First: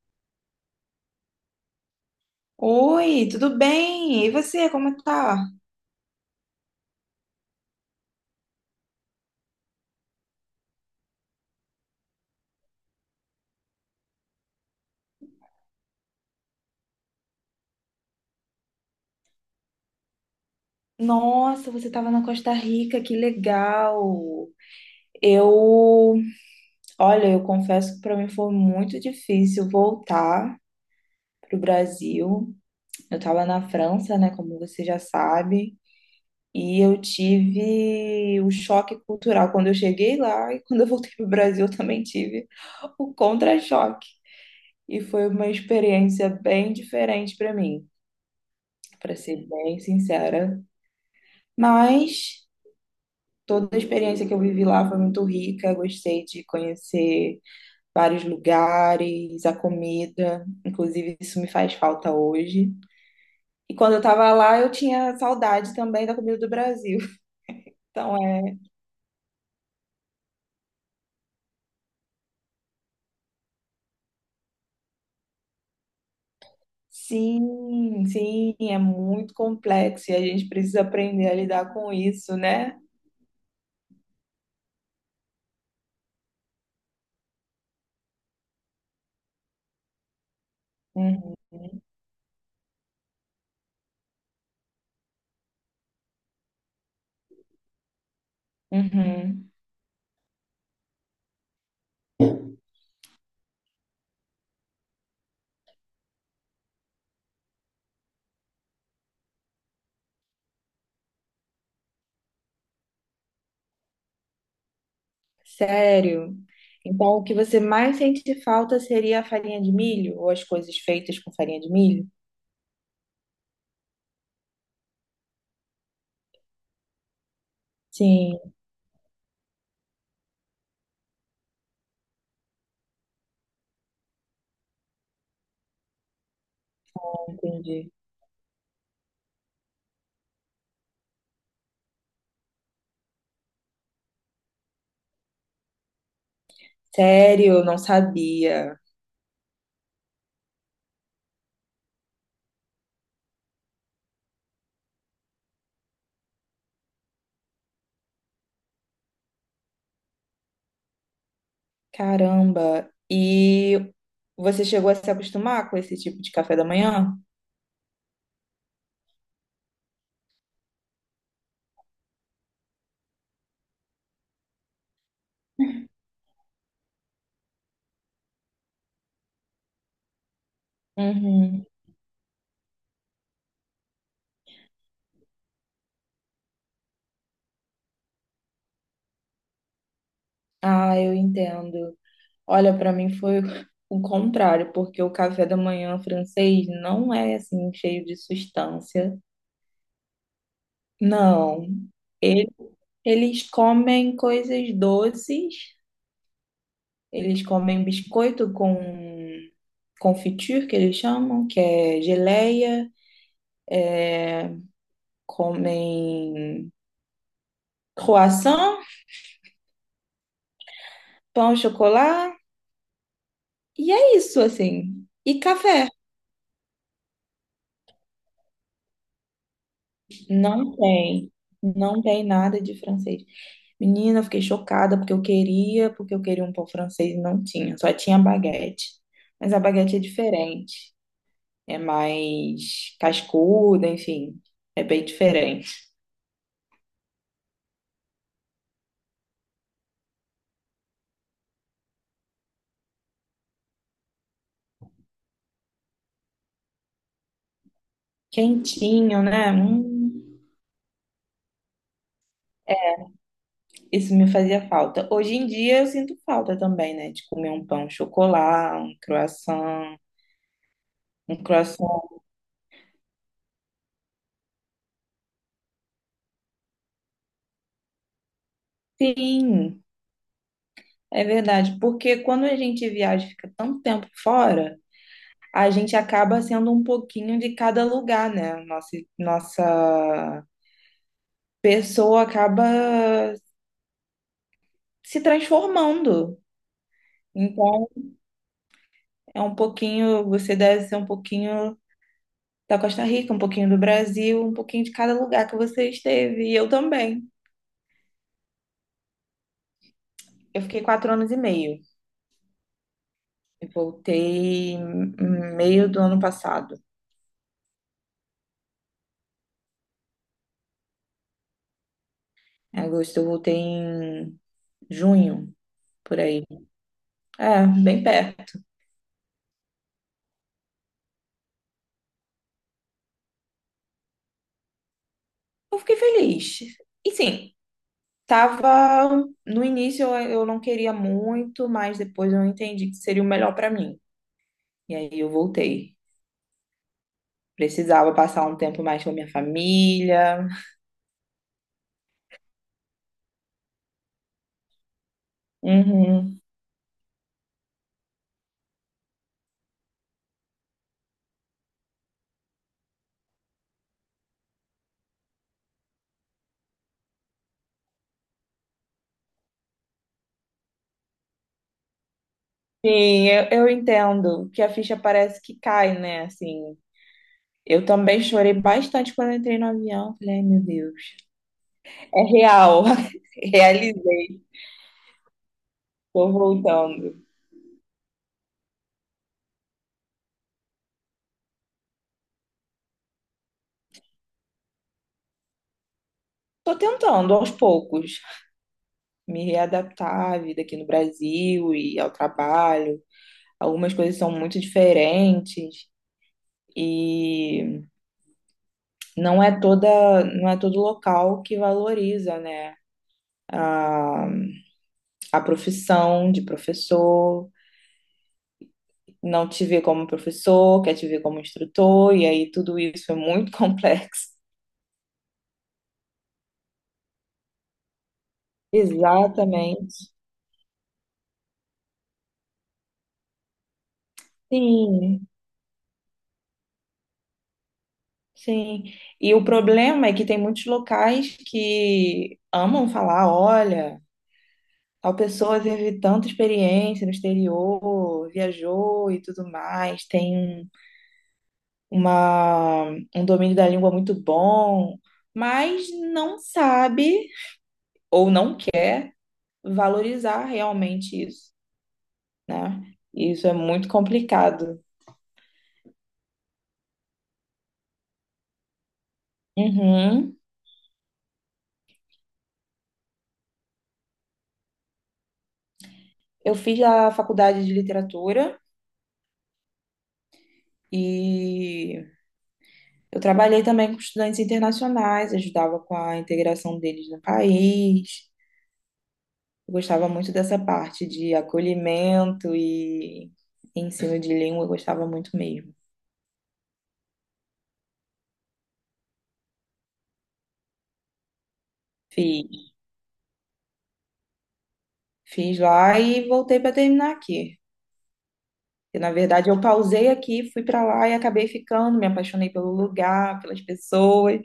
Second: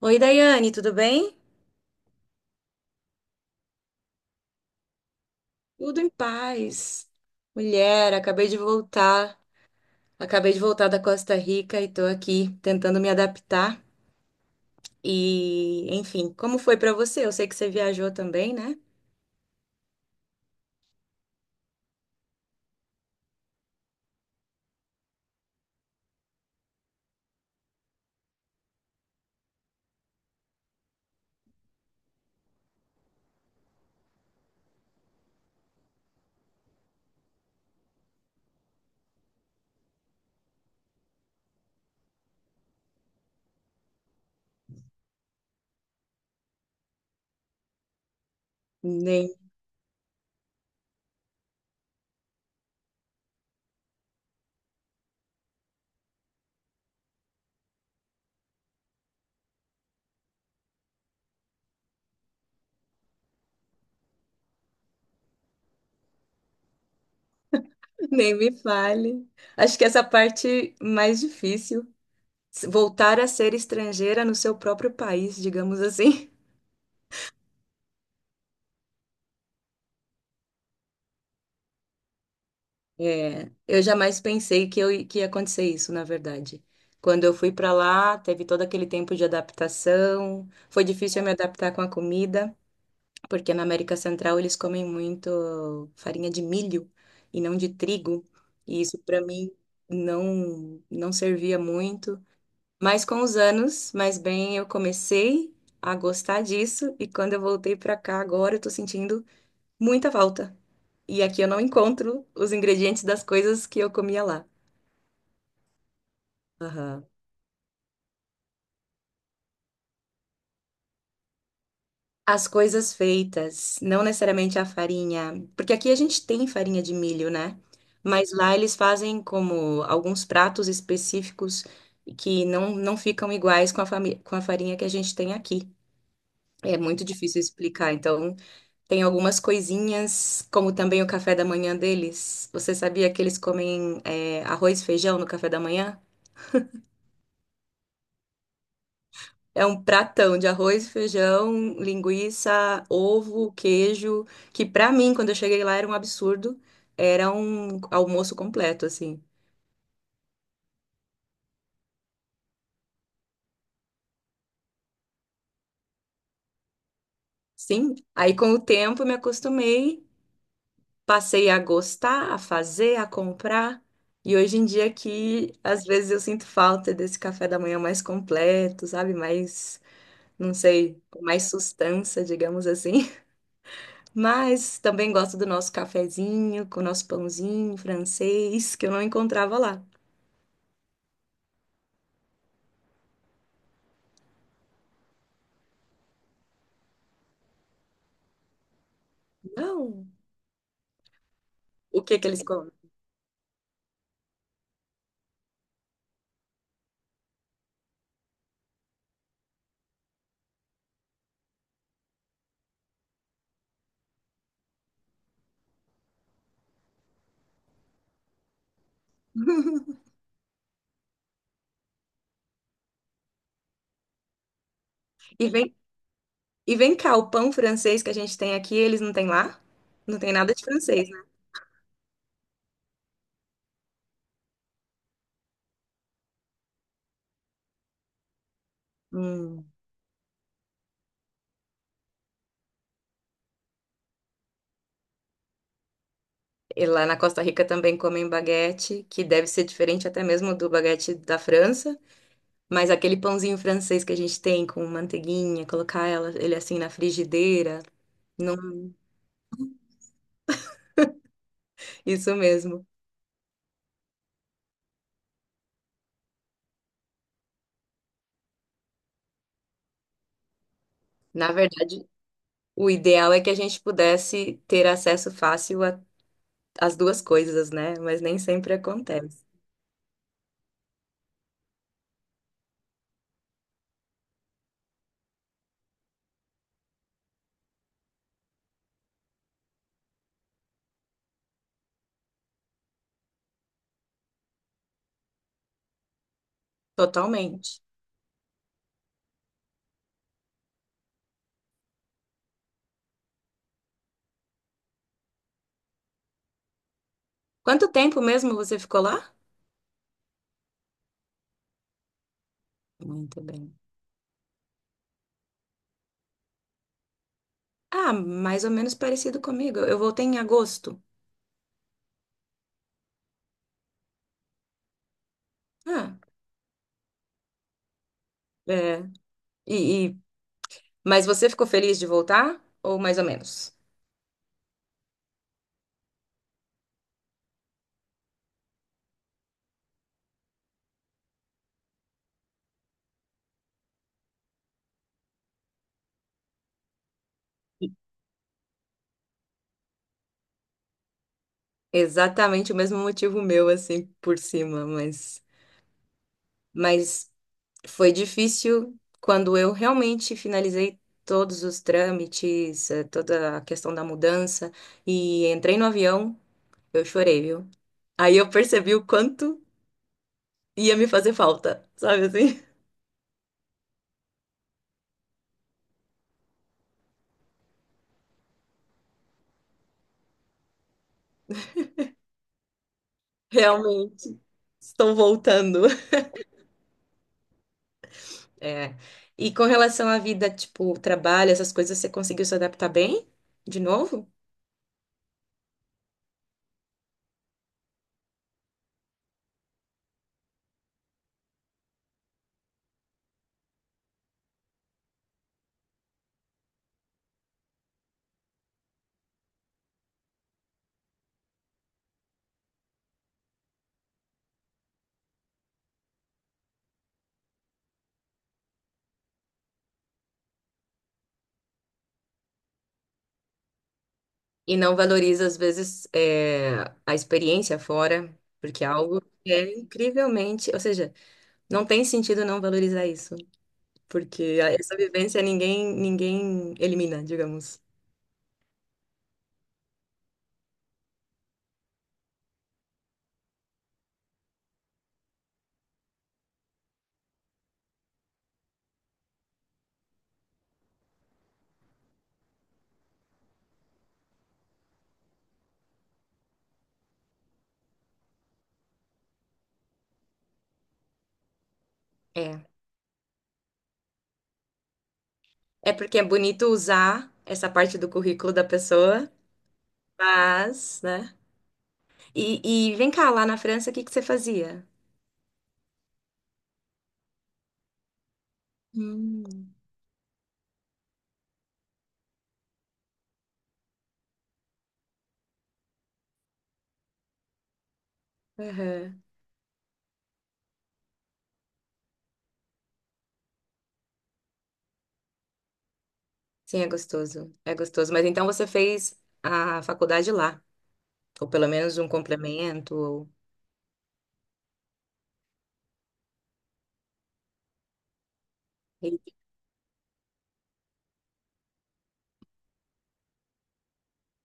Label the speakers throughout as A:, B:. A: Oi, Daiane, tudo bem?
B: Oi, tudo bem? E você, como tá?
A: Tudo em paz. Mulher, acabei de voltar. Acabei de voltar da Costa Rica e tô aqui tentando me adaptar. E, enfim, como foi pra você? Eu sei que você viajou também, né?
B: Nossa, você estava na Costa Rica, que legal! Eu, olha, eu confesso que para mim foi muito difícil voltar pro Brasil. Eu estava na França, né, como você já sabe, e eu tive o choque cultural quando eu cheguei lá e quando eu voltei pro Brasil eu também tive o contra-choque. E foi uma experiência bem diferente para mim, para
A: Nem,
B: ser bem sincera. Mas toda a experiência que eu vivi lá foi muito rica. Gostei de conhecer vários lugares, a comida. Inclusive, isso me faz falta hoje. E quando eu estava lá, eu tinha saudade também da comida do Brasil. Então,
A: nem me fale. Acho que essa parte mais difícil, voltar a ser estrangeira no seu próprio país, digamos assim.
B: sim, sim, é muito complexo e a gente precisa aprender a lidar com isso, né?
A: É, eu jamais pensei que, que ia acontecer isso, na verdade. Quando eu fui para lá, teve todo aquele tempo de adaptação. Foi difícil eu me
B: Uhum,
A: adaptar com a comida, porque na América Central eles comem muito farinha de milho e não de trigo. E isso para
B: uhum.
A: mim não servia muito. Mas com os anos, mais bem, eu comecei a gostar disso e quando eu voltei para cá agora, eu tô sentindo muita falta. E aqui eu não encontro os ingredientes das coisas que eu comia lá.
B: Sério.
A: Aham.
B: Então, o que você mais sente falta seria a farinha de milho ou as coisas feitas com farinha de milho?
A: As coisas feitas, não necessariamente a farinha, porque aqui a gente tem farinha de milho, né? Mas
B: Sim,
A: lá eles fazem como alguns pratos específicos que não, não ficam iguais com com a farinha que a gente tem aqui. É muito difícil
B: entendi.
A: explicar. Então, tem algumas coisinhas, como também o café da manhã deles. Você sabia que eles comem, arroz e feijão no café da manhã?
B: Sério, não sabia.
A: É um pratão de arroz, feijão, linguiça, ovo, queijo, que pra mim, quando eu cheguei lá, era um absurdo. Era um almoço completo, assim.
B: Caramba. E você chegou a se acostumar com esse tipo de café da manhã?
A: Sim, aí com o tempo eu me acostumei, passei a gostar, a fazer, a comprar. E hoje em dia aqui, às vezes eu sinto falta desse café da manhã mais completo, sabe? Mais, não sei, com mais
B: Uhum.
A: sustância, digamos assim. Mas também gosto do nosso cafezinho, com o nosso pãozinho francês, que eu não encontrava lá.
B: Ah, eu entendo. Olha, para mim foi o contrário, porque o café da manhã francês não é assim cheio de substância.
A: Não.
B: Não.
A: O que que eles
B: Ele-
A: comem?
B: Eles comem coisas doces, eles comem biscoito com confiture, que eles chamam, que é geleia, comem croissant, pão, chocolate. E é isso, assim. E
A: E vem,
B: café.
A: e vem cá, o pão francês que a gente tem aqui, eles não têm lá? Não tem nada de
B: Não
A: francês, né?
B: tem. Não tem nada de francês. Menina, eu fiquei chocada porque eu queria um pão francês e não tinha. Só tinha baguete. Mas a
A: Hum.
B: baguete é diferente. É mais cascuda, enfim. É bem diferente.
A: E lá na Costa Rica também comem baguete, que deve ser diferente até mesmo do baguete da França, mas aquele pãozinho francês que a gente tem com manteiguinha, colocar ela, ele assim na frigideira, não,
B: Quentinho, né?
A: isso mesmo.
B: Isso me fazia falta. Hoje em dia eu sinto falta também, né? De comer um pão chocolate, um croissant. Um
A: Na verdade,
B: croissant.
A: o ideal é que a gente pudesse ter acesso fácil às duas coisas, né? Mas nem sempre acontece.
B: Sim. É verdade, porque quando a gente viaja e fica tanto tempo fora, a gente acaba sendo um pouquinho de cada lugar, né? Nossa, nossa pessoa acaba se transformando.
A: Totalmente.
B: Então, é um pouquinho, você deve ser um pouquinho da Costa Rica, um pouquinho do Brasil, um pouquinho de cada lugar que você esteve. E eu também.
A: Quanto tempo mesmo você ficou lá?
B: Eu fiquei quatro anos e meio.
A: Muito
B: Eu
A: bem.
B: voltei em meio do ano passado.
A: Ah, mais ou menos parecido comigo. Eu voltei em agosto.
B: Em agosto, eu voltei em junho,
A: Ah,
B: por aí. É, bem perto.
A: é. E, e- Mas você ficou feliz de voltar? Ou mais ou menos?
B: Eu fiquei feliz. E sim, tava. No início eu não queria muito, mas depois eu entendi que seria o melhor pra mim. E aí eu voltei. Precisava passar um tempo mais com a minha família.
A: Exatamente o mesmo motivo meu, assim, por cima, mas.
B: Uhum.
A: Mas foi difícil quando eu realmente finalizei todos os trâmites, toda a questão da mudança e entrei no avião, eu chorei, viu? Aí eu percebi o quanto ia me fazer falta, sabe assim?
B: Sim, eu entendo que a ficha parece que cai, né? Assim, eu também chorei bastante quando eu entrei no avião. Falei, ai, meu Deus. É real.
A: Realmente,
B: Realizei.
A: estou voltando.
B: Tô voltando.
A: É. E com relação à vida, tipo, trabalho, essas coisas, você conseguiu se adaptar bem de novo?
B: Tô tentando aos poucos me readaptar à vida aqui no Brasil e ao trabalho. Algumas coisas são muito diferentes e não é todo local que valoriza, né? A, a profissão de professor, não te vê como professor, quer te ver como instrutor, e aí tudo isso é muito complexo.
A: E não valoriza, às vezes, a experiência fora, porque é algo que é
B: Exatamente.
A: incrivelmente. Ou seja, não tem sentido não valorizar isso, porque essa
B: Sim,
A: vivência ninguém elimina, digamos.
B: sim. E o problema é que tem muitos locais que amam falar, olha, tal pessoa teve tanta experiência no exterior, viajou e tudo mais, tem uma, um domínio da língua muito bom, mas não sabe ou não quer valorizar realmente isso,
A: É.
B: né? E isso é muito complicado.
A: É porque é bonito usar essa parte do currículo da pessoa,
B: Uhum.
A: mas, né? E vem cá, lá na França, o que que você fazia?
B: Eu fiz a faculdade de literatura
A: Hum.
B: e eu trabalhei também com estudantes internacionais, ajudava com a integração deles no país.
A: Aham.
B: Eu gostava muito dessa parte de acolhimento e ensino de língua, eu gostava muito mesmo.
A: Sim, é gostoso. É gostoso. Mas então você fez a faculdade lá, ou pelo menos um
B: Fiz,
A: complemento.
B: fiz lá e voltei para terminar aqui. E, na verdade, eu pausei aqui, fui para lá e acabei ficando, me apaixonei pelo lugar, pelas pessoas.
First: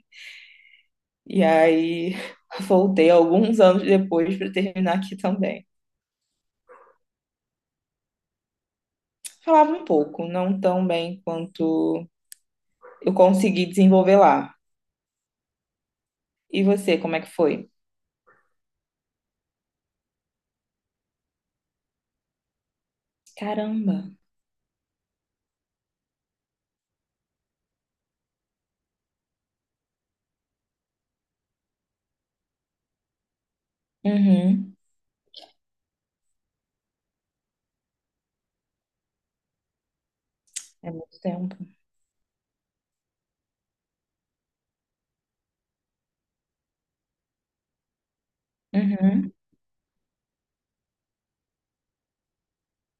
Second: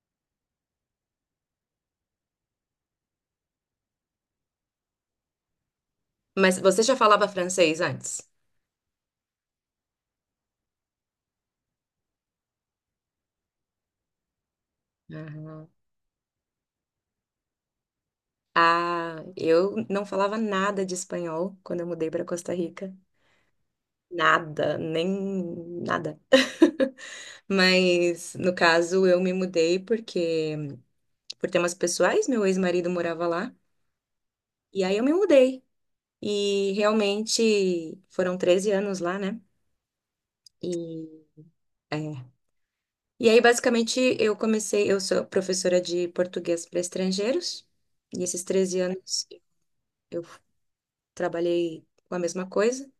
B: E aí voltei alguns anos depois para terminar aqui também.
A: Mas você já falava francês antes?
B: Falava um pouco, não tão bem quanto eu consegui desenvolver lá.
A: Aham.
B: E você, como é que foi?
A: Ah, eu não falava nada de espanhol quando eu mudei para Costa Rica.
B: Caramba.
A: Nada, nem nada. Mas, no caso, eu me mudei porque, por temas pessoais, meu ex-marido morava lá.
B: Uhum.
A: E aí eu me mudei. E realmente foram 13 anos lá, né? E,
B: É muito tempo.
A: é. E aí, basicamente, eu comecei. Eu sou professora de português para estrangeiros. E esses 13 anos
B: Uhum.
A: eu trabalhei com a mesma coisa.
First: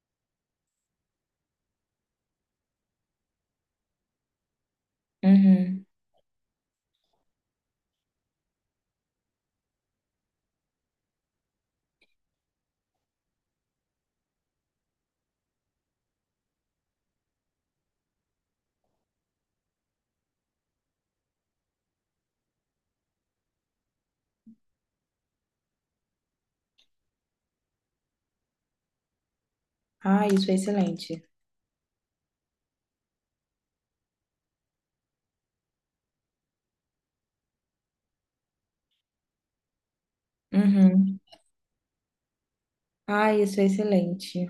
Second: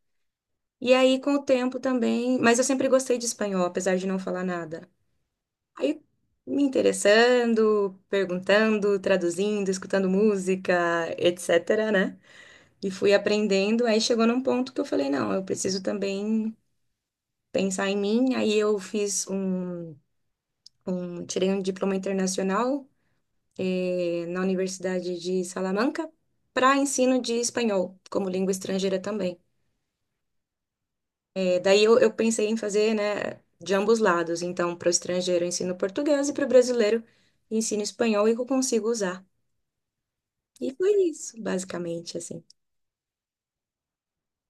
A: E aí, com o tempo também. Mas eu sempre gostei de espanhol, apesar de não falar nada.
B: Uhum.
A: Aí, me interessando, perguntando, traduzindo, escutando música, etc, né? E fui aprendendo. Aí chegou num ponto que eu falei: não, eu preciso também pensar em mim. Aí, eu fiz um. Um- Tirei um diploma internacional, na Universidade de Salamanca, para ensino de espanhol, como língua estrangeira também.
B: Ah, isso é excelente.
A: É, daí eu pensei em fazer, né, de ambos lados. Então, para o estrangeiro eu ensino português e para o brasileiro eu ensino espanhol e que eu consigo usar. E foi
B: Uhum.
A: isso, basicamente, assim.
B: Ah, isso é excelente.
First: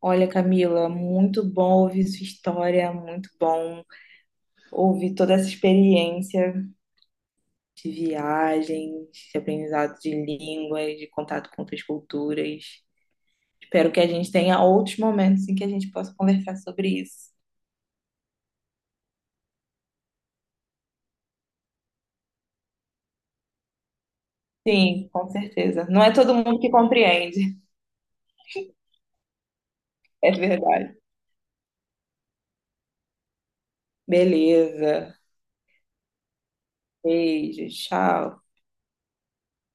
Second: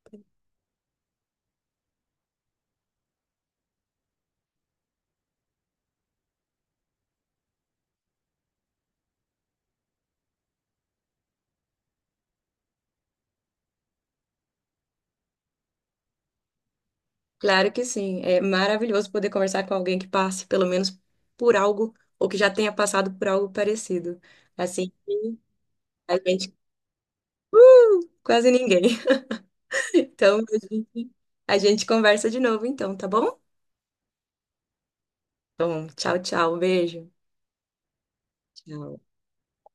B: Olha, Camila, muito bom ouvir sua história, muito bom ouvir toda essa experiência de viagem, de aprendizado de línguas, de contato com outras culturas. Espero que a gente tenha outros momentos em que a gente possa conversar sobre isso.
A: Claro que sim, é maravilhoso poder conversar com alguém que passe pelo menos por algo ou que já tenha passado por algo parecido. Assim,
B: Sim, com certeza. Não é
A: a
B: todo
A: gente
B: mundo que compreende,
A: quase ninguém.
B: é
A: Então,
B: verdade.
A: a gente conversa de novo, então, tá bom?
B: Beleza.
A: Bom, tchau, tchau, beijo.
B: Beijo, tchau.
A: Tchau.